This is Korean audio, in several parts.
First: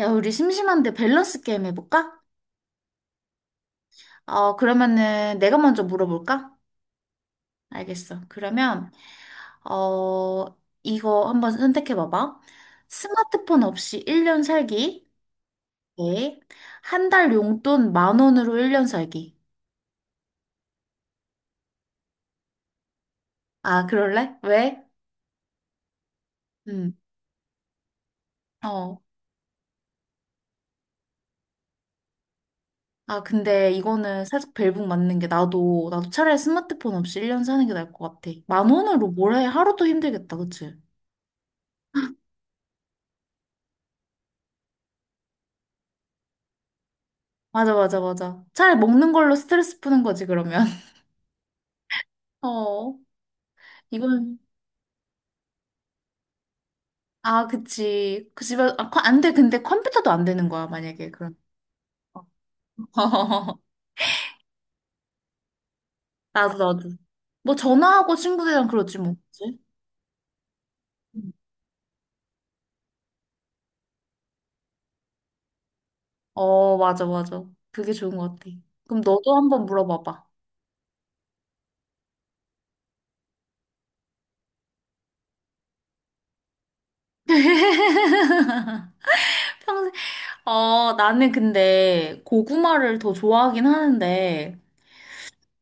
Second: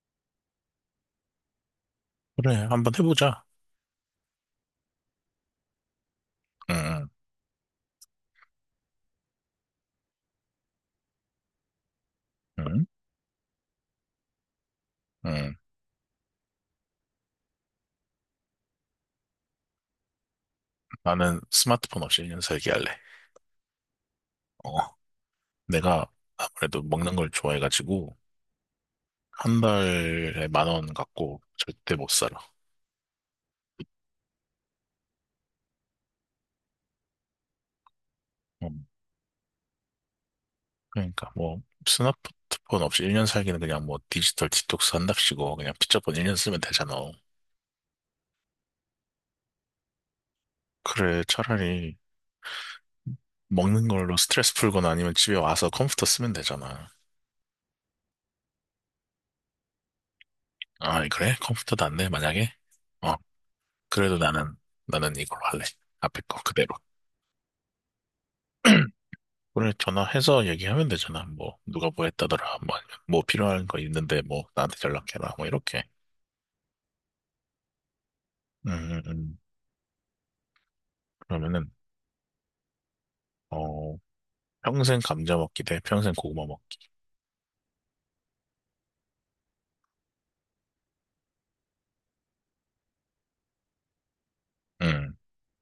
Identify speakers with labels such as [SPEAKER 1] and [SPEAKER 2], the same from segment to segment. [SPEAKER 1] 야, 우리 심심한데 밸런스 게임 해볼까?
[SPEAKER 2] 그래, 한번 해보자.
[SPEAKER 1] 어, 그러면은 내가 먼저 물어볼까?
[SPEAKER 2] 응,
[SPEAKER 1] 알겠어. 그러면, 어, 이거 한번 선택해봐봐.
[SPEAKER 2] 응, 응.
[SPEAKER 1] 스마트폰 없이 1년 살기.
[SPEAKER 2] 응.
[SPEAKER 1] 네. 한 달 용돈 만 원으로 1년 살기.
[SPEAKER 2] 나는 스마트폰 없이 1년 살기 할래.
[SPEAKER 1] 아, 그럴래?
[SPEAKER 2] 어,
[SPEAKER 1] 왜?
[SPEAKER 2] 내가 아무래도
[SPEAKER 1] 음,
[SPEAKER 2] 먹는 걸 좋아해가지고,
[SPEAKER 1] 어.
[SPEAKER 2] 한 달에 만 원 갖고 절대 못 살아.
[SPEAKER 1] 아, 근데 이거는 살짝 벨붕 맞는 게 나도, 나도 차라리 스마트폰 없이 1년 사는 게 나을 것 같아.
[SPEAKER 2] 어,
[SPEAKER 1] 만 원으로 뭘 해? 하루도 힘들겠다, 그치?
[SPEAKER 2] 그러니까 뭐, 스마트폰 없이 1년 살기는 그냥 뭐 디지털 디톡스 한답시고, 그냥 피자본 1년 쓰면 되잖아.
[SPEAKER 1] 맞아, 맞아, 맞아. 차라리 먹는 걸로 스트레스 푸는 거지, 그러면.
[SPEAKER 2] 그래, 차라리
[SPEAKER 1] 어,
[SPEAKER 2] 먹는 걸로
[SPEAKER 1] 이건,
[SPEAKER 2] 스트레스 풀거나 아니면 집에 와서 컴퓨터 쓰면 되잖아.
[SPEAKER 1] 아, 그치. 그 집에, 아, 컴- 안 돼. 근데 컴퓨터도 안 되는 거야,
[SPEAKER 2] 아,
[SPEAKER 1] 만약에,
[SPEAKER 2] 그래?
[SPEAKER 1] 그럼.
[SPEAKER 2] 컴퓨터도 안 돼, 만약에? 어, 그래도 나는 이걸로 할래. 앞에 거
[SPEAKER 1] 나도,
[SPEAKER 2] 그대로.
[SPEAKER 1] 나도. 뭐, 전화하고 친구들이랑 그러지, 뭐. 그치?
[SPEAKER 2] 오늘 전화해서 얘기하면 되잖아. 뭐, 누가 뭐 했다더라. 뭐, 아니면 뭐 필요한 거 있는데, 뭐, 나한테 연락해라. 뭐, 이렇게.
[SPEAKER 1] 어, 맞아, 맞아. 그게 좋은 것 같아.
[SPEAKER 2] 음, 음,
[SPEAKER 1] 그럼 너도
[SPEAKER 2] 음.
[SPEAKER 1] 한번 물어봐봐.
[SPEAKER 2] 그러면은, 어, 평생 감자 먹기 대 평생 고구마 먹기.
[SPEAKER 1] 평생, 어, 나는 근데 고구마를 더 좋아하긴 하는데,
[SPEAKER 2] 음,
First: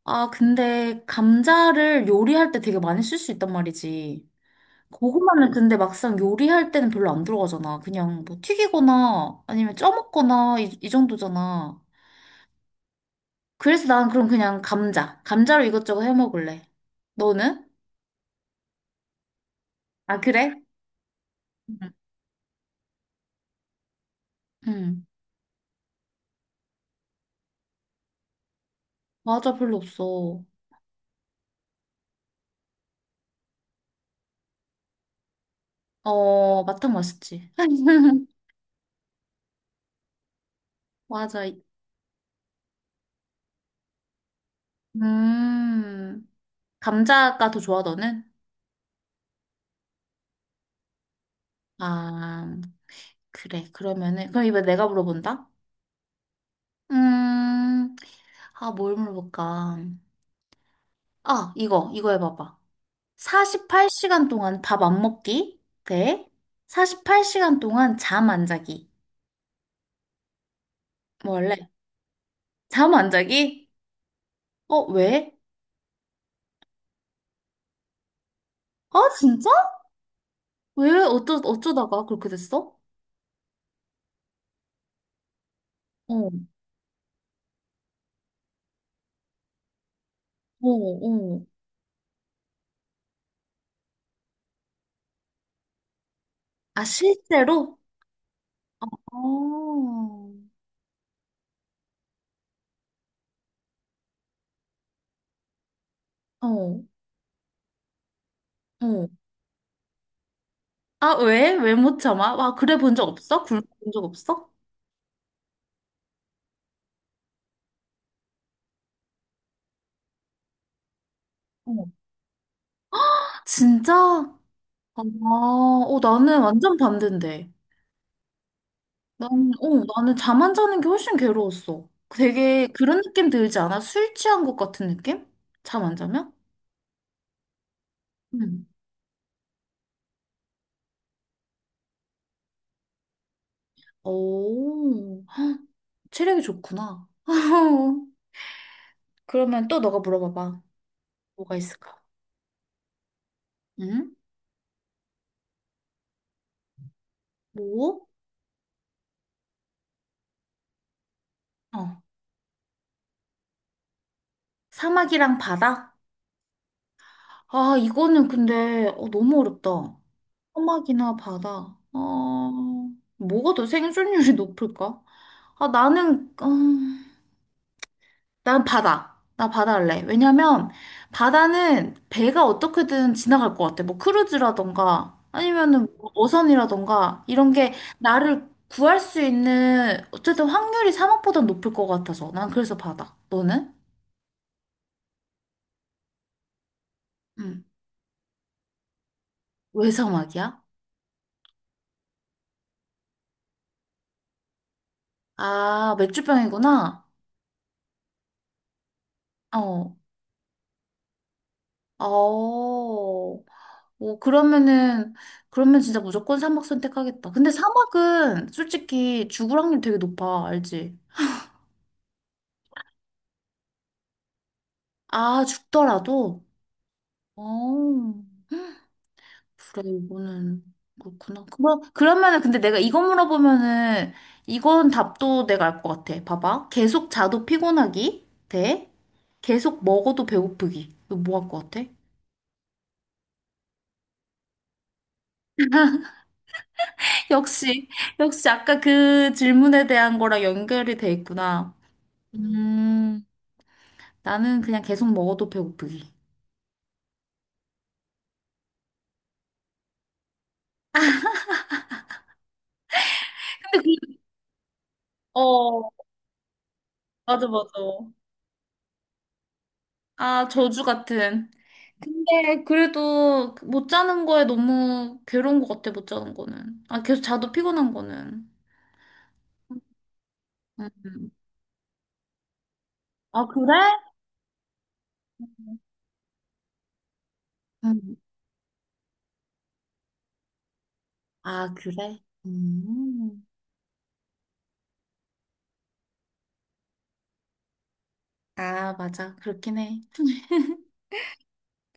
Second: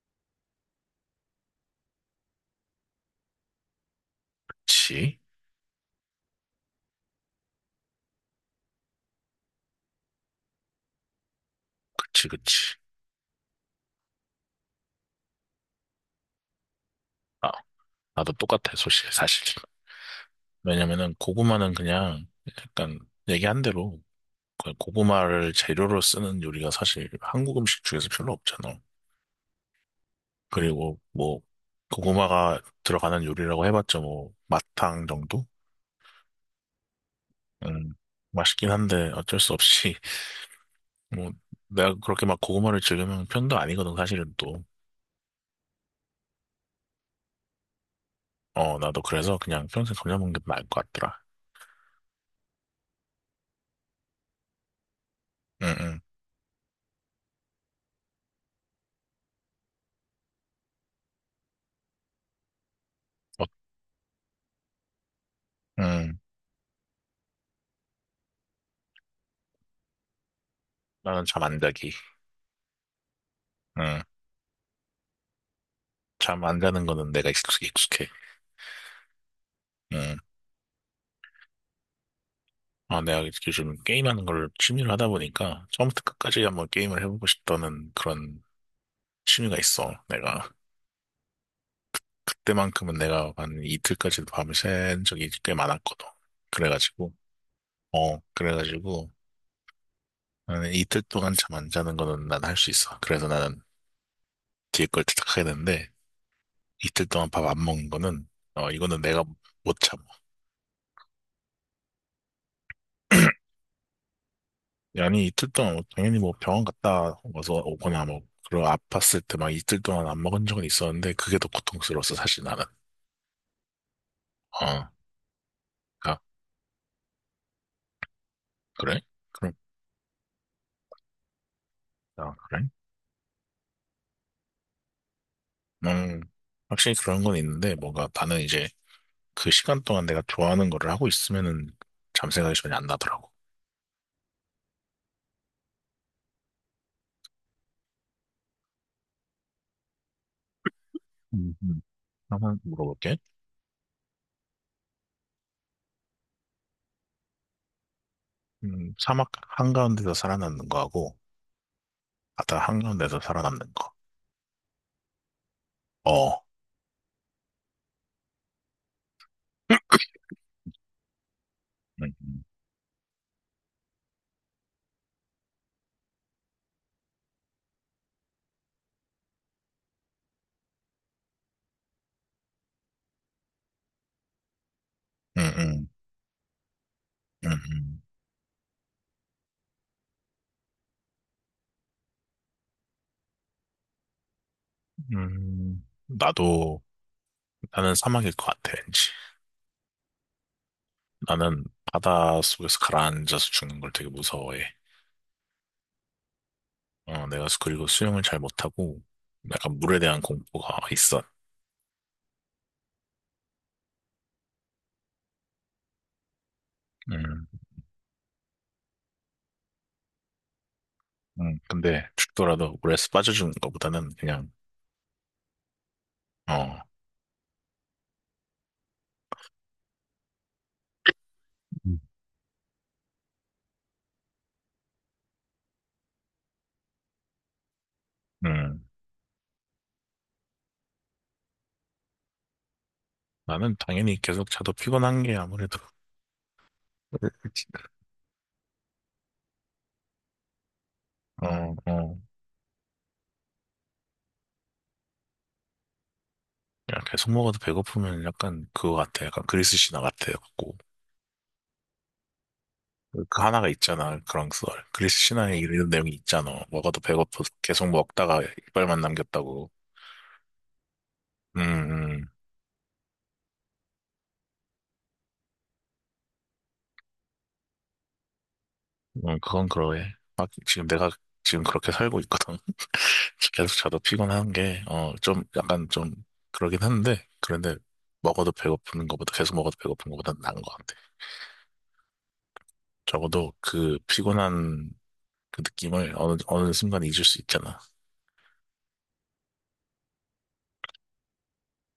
[SPEAKER 1] 아, 근데 감자를 요리할 때 되게 많이 쓸 수 있단 말이지.
[SPEAKER 2] 그치.
[SPEAKER 1] 고구마는 근데 막상 요리할 때는 별로 안 들어가잖아. 그냥 뭐 튀기거나 아니면 쪄먹거나 이, 이 정도잖아.
[SPEAKER 2] 그치, 그치.
[SPEAKER 1] 그래서 난 그럼 그냥 감자. 감자로 이것저것 해 먹을래.
[SPEAKER 2] 아,
[SPEAKER 1] 너는?
[SPEAKER 2] 나도 똑같아, 소식, 사실.
[SPEAKER 1] 아, 그래?
[SPEAKER 2] 왜냐면은, 고구마는
[SPEAKER 1] 응.
[SPEAKER 2] 그냥, 약간, 얘기한 대로, 그
[SPEAKER 1] 응.
[SPEAKER 2] 고구마를 재료로 쓰는 요리가 사실 한국 음식 중에서 별로 없잖아.
[SPEAKER 1] 맞아, 별로 없어.
[SPEAKER 2] 그리고, 뭐, 고구마가 들어가는 요리라고 해봤자, 뭐, 마탕 정도?
[SPEAKER 1] 어, 마탕 맛있지.
[SPEAKER 2] 음, 맛있긴 한데 어쩔 수 없이 뭐
[SPEAKER 1] 맞아.
[SPEAKER 2] 내가 그렇게 막 고구마를 즐기는 편도 아니거든 사실은 또.
[SPEAKER 1] 음. 감자가 더 좋아, 너는?
[SPEAKER 2] 어, 나도 그래서 그냥 평생 감자 먹는 게 나을 것 같더라.
[SPEAKER 1] 아, 그래. 그러면은, 그럼 이번에 내가 물어본다?
[SPEAKER 2] 응응.
[SPEAKER 1] 음, 아, 뭘 물어볼까? 아, 이거, 이거 해봐봐.
[SPEAKER 2] 어,
[SPEAKER 1] 48시간 동안 밥 안 먹기
[SPEAKER 2] 응.
[SPEAKER 1] 대 48시간 동안 잠 안 자기.
[SPEAKER 2] 나는 잠
[SPEAKER 1] 원래
[SPEAKER 2] 안 자기.
[SPEAKER 1] 잠 안 자기?
[SPEAKER 2] 응.
[SPEAKER 1] 어, 왜?
[SPEAKER 2] 잠 안 자는 거는 내가 익숙해.
[SPEAKER 1] 아, 진짜?
[SPEAKER 2] 응.
[SPEAKER 1] 왜 어쩌다가 그렇게 됐어?
[SPEAKER 2] 아, 내가 요즘 게임하는 걸 취미로 하다 보니까 처음부터
[SPEAKER 1] 어,
[SPEAKER 2] 끝까지 한번 게임을 해보고 싶다는 그런 취미가 있어. 내가
[SPEAKER 1] 어, 어.
[SPEAKER 2] 그때만큼은 내가 한 이틀까지 밤을 샌 적이 꽤 많았거든.
[SPEAKER 1] 아,
[SPEAKER 2] 그래가지고
[SPEAKER 1] 실제로?
[SPEAKER 2] 그래가지고.
[SPEAKER 1] 어,
[SPEAKER 2] 나는 이틀 동안 잠 안 자는 거는 난 할 수 있어. 그래서 나는 뒤에 걸 택하게 되는데,
[SPEAKER 1] 어,
[SPEAKER 2] 이틀 동안 밥 안 먹는 거는, 이거는
[SPEAKER 1] 어.
[SPEAKER 2] 내가 못 참아.
[SPEAKER 1] 아, 왜? 왜 못 참아? 아, 그래 본 적 없어? 굶어 본적 없어?
[SPEAKER 2] 아니, 이틀 동안 뭐 당연히 뭐 병원 갔다 와서 오거나 뭐 그런 아팠을 때 막 이틀 동안 안 먹은 적은 있었는데, 그게 더
[SPEAKER 1] 어.
[SPEAKER 2] 고통스러웠어 사실 나는.
[SPEAKER 1] 진짜?
[SPEAKER 2] 어,
[SPEAKER 1] 아, 어,
[SPEAKER 2] 아,
[SPEAKER 1] 나는 완전 반대인데.
[SPEAKER 2] 그래? 그럼?
[SPEAKER 1] 나는, 어, 나는 잠 안 자는 게 훨씬 괴로웠어.
[SPEAKER 2] 아, 그래?
[SPEAKER 1] 되게 그런 느낌 들지 않아? 술 취한 것 같은 느낌? 잠 안
[SPEAKER 2] 음
[SPEAKER 1] 자면?
[SPEAKER 2] 확실히 그런 건 있는데, 뭔가 나는
[SPEAKER 1] 응.
[SPEAKER 2] 이제 그 시간 동안 내가 좋아하는 거를 하고 있으면은 잠 생각이 전혀 안 나더라고.
[SPEAKER 1] 오, 체력이 좋구나. 그러면 또 너가 물어봐봐.
[SPEAKER 2] 음,
[SPEAKER 1] 뭐가
[SPEAKER 2] 음.
[SPEAKER 1] 있을까?
[SPEAKER 2] 한번 물어볼게.
[SPEAKER 1] 응? 뭐?
[SPEAKER 2] 사막 한가운데서 살아남는 거하고
[SPEAKER 1] 어.
[SPEAKER 2] 바다 한가운데서 살아남는 거.
[SPEAKER 1] 사막이랑 바다?
[SPEAKER 2] 어.
[SPEAKER 1] 아, 이거는 근데 어, 너무 어렵다. 사막이나 바다. 어,
[SPEAKER 2] 음, 음,
[SPEAKER 1] 뭐가 더 생존율이 높을까? 아, 나는, 어 난 바다. 나 바다 할래. 왜냐면 바다는 배가 어떻게든 지나갈 것 같아. 뭐 크루즈라던가 아니면은
[SPEAKER 2] 음,
[SPEAKER 1] 뭐 어선이라던가 이런 게
[SPEAKER 2] 음,
[SPEAKER 1] 나를 구할 수 있는 어쨌든 확률이 사막보다 높을 것 같아서 난 그래서 바다. 너는?
[SPEAKER 2] 음. 나도
[SPEAKER 1] 응.
[SPEAKER 2] 나는 사막일 것 같아, 왠지.
[SPEAKER 1] 왜 사막이야?
[SPEAKER 2] 나는 바다 속에서 가라앉아서 죽는 걸 되게 무서워해.
[SPEAKER 1] 아, 맥주병이구나.
[SPEAKER 2] 내가 그리고 수영을 잘 못하고 약간
[SPEAKER 1] 어.
[SPEAKER 2] 물에 대한 공포가 있어.
[SPEAKER 1] 어. 뭐 그러면은 그러면 진짜 무조건 사막 선택하겠다.
[SPEAKER 2] 음,
[SPEAKER 1] 근데 사막은 솔직히 죽을 확률 되게 높아. 알지?
[SPEAKER 2] 근데 죽더라도 물에서 빠져주는 것보다는 그냥
[SPEAKER 1] 아, 죽더라도?
[SPEAKER 2] 어,
[SPEAKER 1] 어. 그래, 이거는 그렇구나. 그럼, 그러면은 근데 내가 이거 물어보면은 이건 답도 내가 알 것 같아. 봐봐. 계속 자도 피곤하기
[SPEAKER 2] 음,
[SPEAKER 1] 대 계속 먹어도 배고프기. 이거 뭐 할 것 같아?
[SPEAKER 2] 나는 당연히 계속 자도 피곤한 게 아무래도.
[SPEAKER 1] 역시, 역시 아까 그 질문에 대한 거랑 연결이 돼
[SPEAKER 2] 어,
[SPEAKER 1] 있구나.
[SPEAKER 2] 어.
[SPEAKER 1] 음, 나는 그냥 계속 먹어도 배고프기.
[SPEAKER 2] 야, 계속 먹어도 배고프면 약간 그거 같아. 약간 그리스 신화 같아. 갖고 그 하나가
[SPEAKER 1] 근데
[SPEAKER 2] 있잖아, 그런 썰. 그리스
[SPEAKER 1] 그,
[SPEAKER 2] 신화에 이런
[SPEAKER 1] 어,
[SPEAKER 2] 내용이 있잖아. 먹어도 배고프
[SPEAKER 1] 맞아, 맞아.
[SPEAKER 2] 계속 먹다가 이빨만 남겼다고.
[SPEAKER 1] 아, 저주 같은.
[SPEAKER 2] 음, 음,
[SPEAKER 1] 근데 그래도 그 못 자는 거에 너무 괴로운 것 같아, 못 자는 거는. 아, 계속 자도 피곤한 거는.
[SPEAKER 2] 그건 그러해. 아, 지금 내가
[SPEAKER 1] 음.
[SPEAKER 2] 지금 그렇게 살고 있거든.
[SPEAKER 1] 아, 그래?
[SPEAKER 2] 계속 자도 피곤한 게, 좀, 약간 좀 그러긴 한데, 그런데
[SPEAKER 1] 음.
[SPEAKER 2] 먹어도 배고픈 것보다 계속 먹어도 배고픈 것보다 나은 것 같아.
[SPEAKER 1] 아, 그래? 음.
[SPEAKER 2] 적어도 그 피곤한 그 느낌을 어느 순간 잊을 수 있잖아.
[SPEAKER 1] 아, 맞아. 그렇긴 해.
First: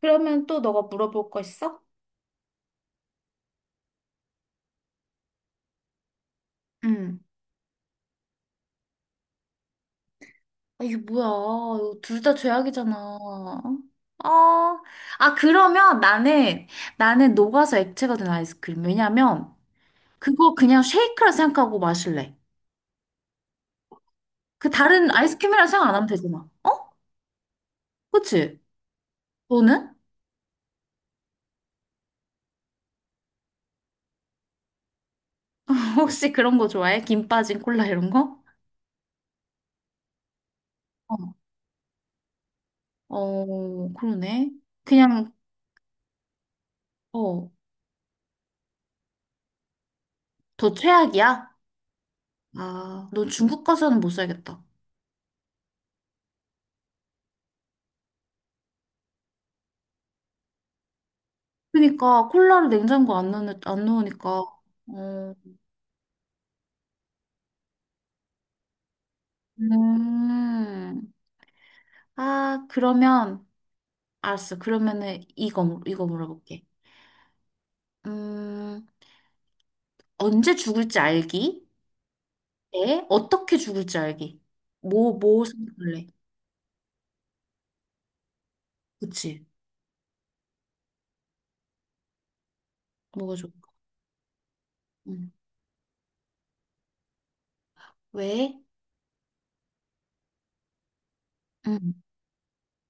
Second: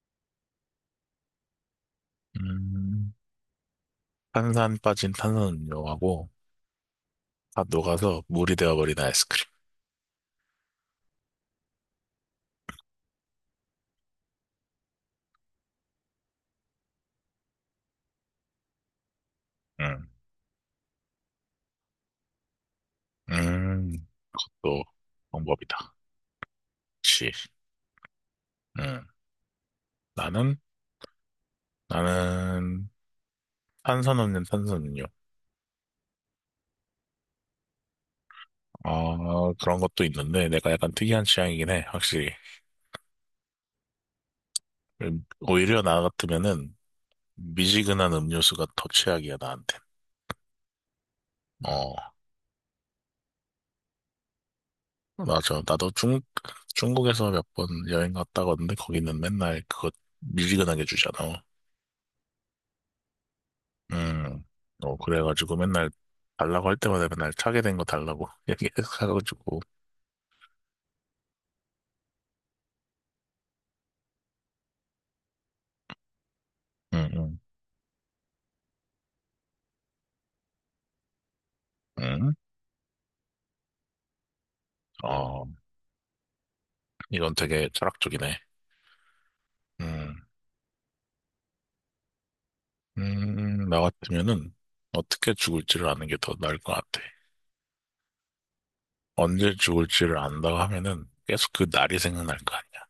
[SPEAKER 1] 그러면 또 너가 물어볼 거 있어?
[SPEAKER 2] 음. 탄산 빠진 탄산음료하고
[SPEAKER 1] 응.
[SPEAKER 2] 다 녹아서 물이 되어버린 아이스크림.
[SPEAKER 1] 아, 이게 뭐야. 이거 둘 다 죄악이잖아. 어. 아, 그러면 나는, 나는 녹아서 액체가 된 아이스크림. 왜냐면,
[SPEAKER 2] 음,
[SPEAKER 1] 그거 그냥 쉐이크라 생각하고 마실래.
[SPEAKER 2] 음,
[SPEAKER 1] 그
[SPEAKER 2] 또
[SPEAKER 1] 다른 아이스크림이라 생각
[SPEAKER 2] 방법이다.
[SPEAKER 1] 안 하면 되잖아. 어?
[SPEAKER 2] 시
[SPEAKER 1] 그치?
[SPEAKER 2] 음,
[SPEAKER 1] 너는?
[SPEAKER 2] 나는 나는 탄산 없는 탄산음료.
[SPEAKER 1] 혹시 그런 거 좋아해? 김 빠진 콜라 이런 거?
[SPEAKER 2] 아, 그런 것도 있는데 내가 약간
[SPEAKER 1] 어,
[SPEAKER 2] 특이한 취향이긴 해. 확실히.
[SPEAKER 1] 어, 그러네. 그냥,
[SPEAKER 2] 오히려 나 같으면은
[SPEAKER 1] 어,
[SPEAKER 2] 미지근한 음료수가 더 최악이야 나한테.
[SPEAKER 1] 더 최악이야?
[SPEAKER 2] 어,
[SPEAKER 1] 아, 너 중국 가서는 못 살겠다.
[SPEAKER 2] 맞아. 나도 중 중국에서 몇 번 여행 갔다 왔는데 거기는 맨날 그거 미지근하게 주잖아.
[SPEAKER 1] 그러니까 콜라를 냉장고 안 넣는, 안 넣으니까.
[SPEAKER 2] 음,
[SPEAKER 1] 어,
[SPEAKER 2] 그래가지고 맨날 달라고 할 때마다 맨날 차게 된 거 달라고 얘기해가지고.
[SPEAKER 1] 음. 아, 그러면, 알았어. 그러면은 이거, 물- 이거 물어볼게.
[SPEAKER 2] 음, 음,
[SPEAKER 1] 음, 언제 죽을지 알기?
[SPEAKER 2] 음.
[SPEAKER 1] 에? 어떻게 죽을지 알기? 뭐,
[SPEAKER 2] 어,
[SPEAKER 1] 뭐 선택할래?
[SPEAKER 2] 이건 되게 철학적이네.
[SPEAKER 1] 그치?
[SPEAKER 2] 음,
[SPEAKER 1] 뭐가 좋을까?
[SPEAKER 2] 나 같으면은
[SPEAKER 1] 응.
[SPEAKER 2] 어떻게 죽을지를 아는 게 더 나을 것 같아.
[SPEAKER 1] 왜?
[SPEAKER 2] 언제 죽을지를 안다고 하면은 계속 그
[SPEAKER 1] 응.
[SPEAKER 2] 날이 생각날 거 아니야.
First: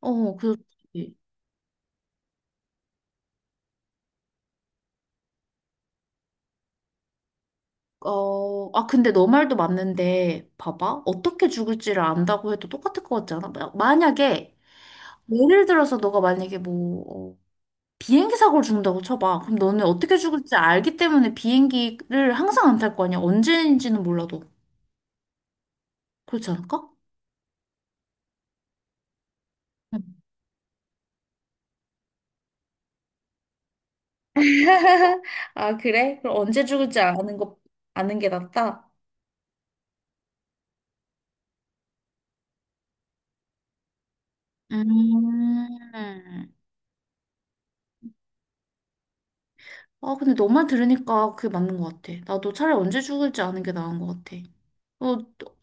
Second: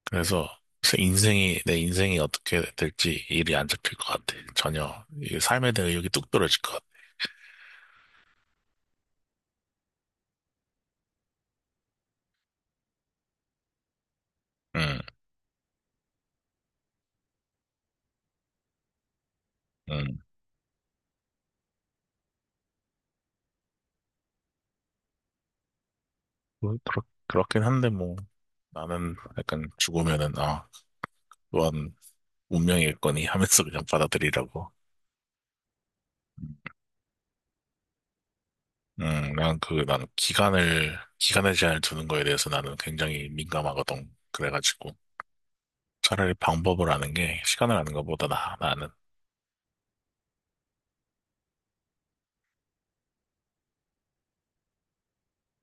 [SPEAKER 1] 어,
[SPEAKER 2] 그래서
[SPEAKER 1] 그렇지.
[SPEAKER 2] 내 인생이 어떻게 될지, 일이 안 잡힐 것 같아. 전혀. 이 삶에 대한 의욕이 뚝 떨어질 것 같아.
[SPEAKER 1] 어, 아, 근데 너 말도 맞는데, 봐봐. 어떻게 죽을지를 안다고 해도 똑같을 것 같지 않아? 마- 만약에,
[SPEAKER 2] 음,
[SPEAKER 1] 예를 들어서 너가 만약에 뭐, 어, 비행기 사고를 죽는다고 쳐봐. 그럼 너는 어떻게
[SPEAKER 2] 음.
[SPEAKER 1] 죽을지 알기 때문에 비행기를 항상 안 탈 거 아니야? 언제인지는 몰라도. 그렇지
[SPEAKER 2] 뭐,
[SPEAKER 1] 않을까?
[SPEAKER 2] 그렇긴 한데, 뭐 나는 약간
[SPEAKER 1] 응.
[SPEAKER 2] 죽으면은 또한 운명이겠거니 하면서 그냥 받아들이라고.
[SPEAKER 1] 아, 그래? 그럼
[SPEAKER 2] 음,
[SPEAKER 1] 언제 죽을지 아는 거, 아는 게 낫다?
[SPEAKER 2] 난 기간의 제한을 두는 거에 대해서 나는 굉장히 민감하거든. 그래가지고 차라리
[SPEAKER 1] 음.
[SPEAKER 2] 방법을 아는 게 시간을 아는 것보다 나는
[SPEAKER 1] 아, 근데 너만 들으니까 그게 맞는 것 같아. 나도 차라리 언제 죽을지 아는 게 나은 것 같아. 어,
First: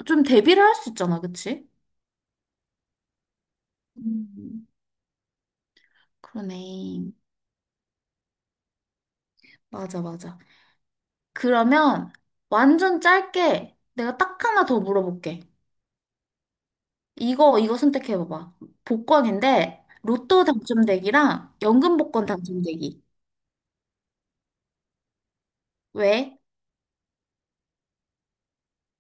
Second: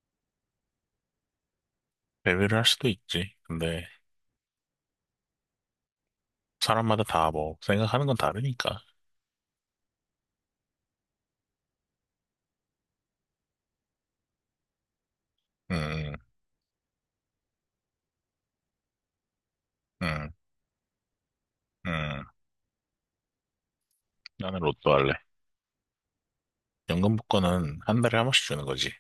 [SPEAKER 1] 좀 대비를 할 수 있잖아, 그치?
[SPEAKER 2] 배회를 할 수도 있지. 근데
[SPEAKER 1] 음.
[SPEAKER 2] 사람마다
[SPEAKER 1] 그러네.
[SPEAKER 2] 다 뭐 생각하는 건 다르니까.
[SPEAKER 1] 맞아, 맞아. 그러면 완전 짧게 내가 딱 하나 더 물어볼게.
[SPEAKER 2] 음,
[SPEAKER 1] 이거, 이거 선택해봐봐. 복권인데,
[SPEAKER 2] 음,
[SPEAKER 1] 로또 당첨되기랑 연금
[SPEAKER 2] 음.
[SPEAKER 1] 복권 당첨되기.
[SPEAKER 2] 나는 로또 할래.
[SPEAKER 1] 왜?
[SPEAKER 2] 연금 복권은 한 달에 한 번씩 주는 거지.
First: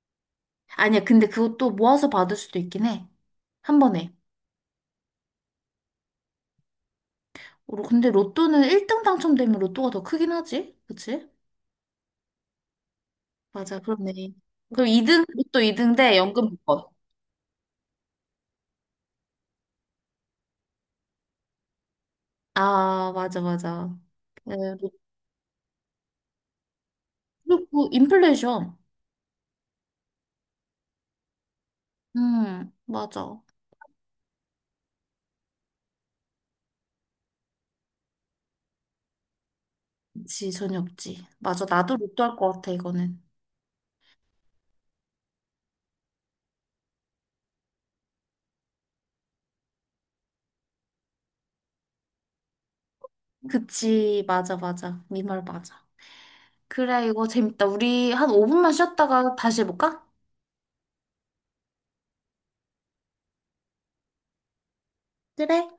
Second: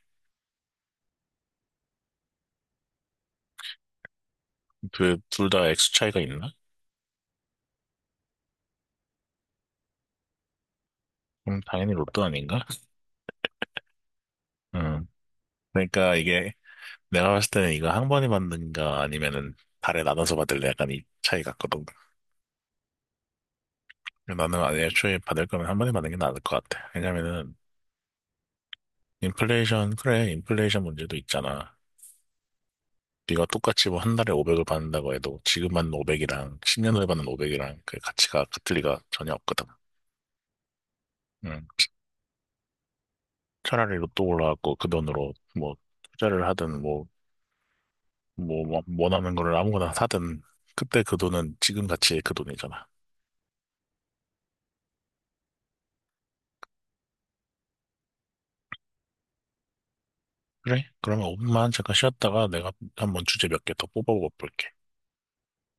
[SPEAKER 1] 아니야, 근데 그것도 모아서 받을 수도 있긴 해. 한 번에.
[SPEAKER 2] 둘 다 액수 차이가 있나?
[SPEAKER 1] 로- 근데 로또는 1등 당첨되면 로또가 더 크긴 하지? 그치?
[SPEAKER 2] 그럼 당연히 로또 아닌가?
[SPEAKER 1] 맞아, 그렇네. 그럼
[SPEAKER 2] 음.
[SPEAKER 1] 2등, 또
[SPEAKER 2] 그러니까
[SPEAKER 1] 2등대 연금
[SPEAKER 2] 이게,
[SPEAKER 1] 법번
[SPEAKER 2] 내가 봤을 때는 이거 한 번에 받는가 아니면은 달에 나눠서 받을래, 약간 이 차이 같거든.
[SPEAKER 1] 아, 맞아, 맞아.
[SPEAKER 2] 근데
[SPEAKER 1] 네,
[SPEAKER 2] 나는 아예 애초에 받을 거면 한 번에 받는 게 나을 것 같아. 왜냐면은
[SPEAKER 1] 그리고 인플레이션.
[SPEAKER 2] 인플레이션, 그래, 인플레이션 문제도 있잖아.
[SPEAKER 1] 맞아.
[SPEAKER 2] 네가 똑같이 뭐 한 달에 500을 받는다고 해도 지금 받는 500이랑 10년 후에 받는 500이랑 그 가치가 같을 리가 전혀 없거든.
[SPEAKER 1] 그치, 전혀 없지.
[SPEAKER 2] 음.
[SPEAKER 1] 맞아, 나도 로또 할 것 같아, 이거는.
[SPEAKER 2] 차라리 로또 올라갖고 그 돈으로 뭐 투자를 하든, 뭐 뭐 원하는 거를 아무거나 사든, 그때 그 돈은 지금 가치의 그 돈이잖아.
[SPEAKER 1] 그치, 맞아, 맞아. 네 말 맞아. 그래, 이거 재밌다. 우리 한 5분만 쉬었다가 다시 해볼까?
[SPEAKER 2] 그래? 그러면 5분만 잠깐 쉬었다가 내가 한번 주제 몇 개 더 뽑아볼게.
[SPEAKER 1] 그래.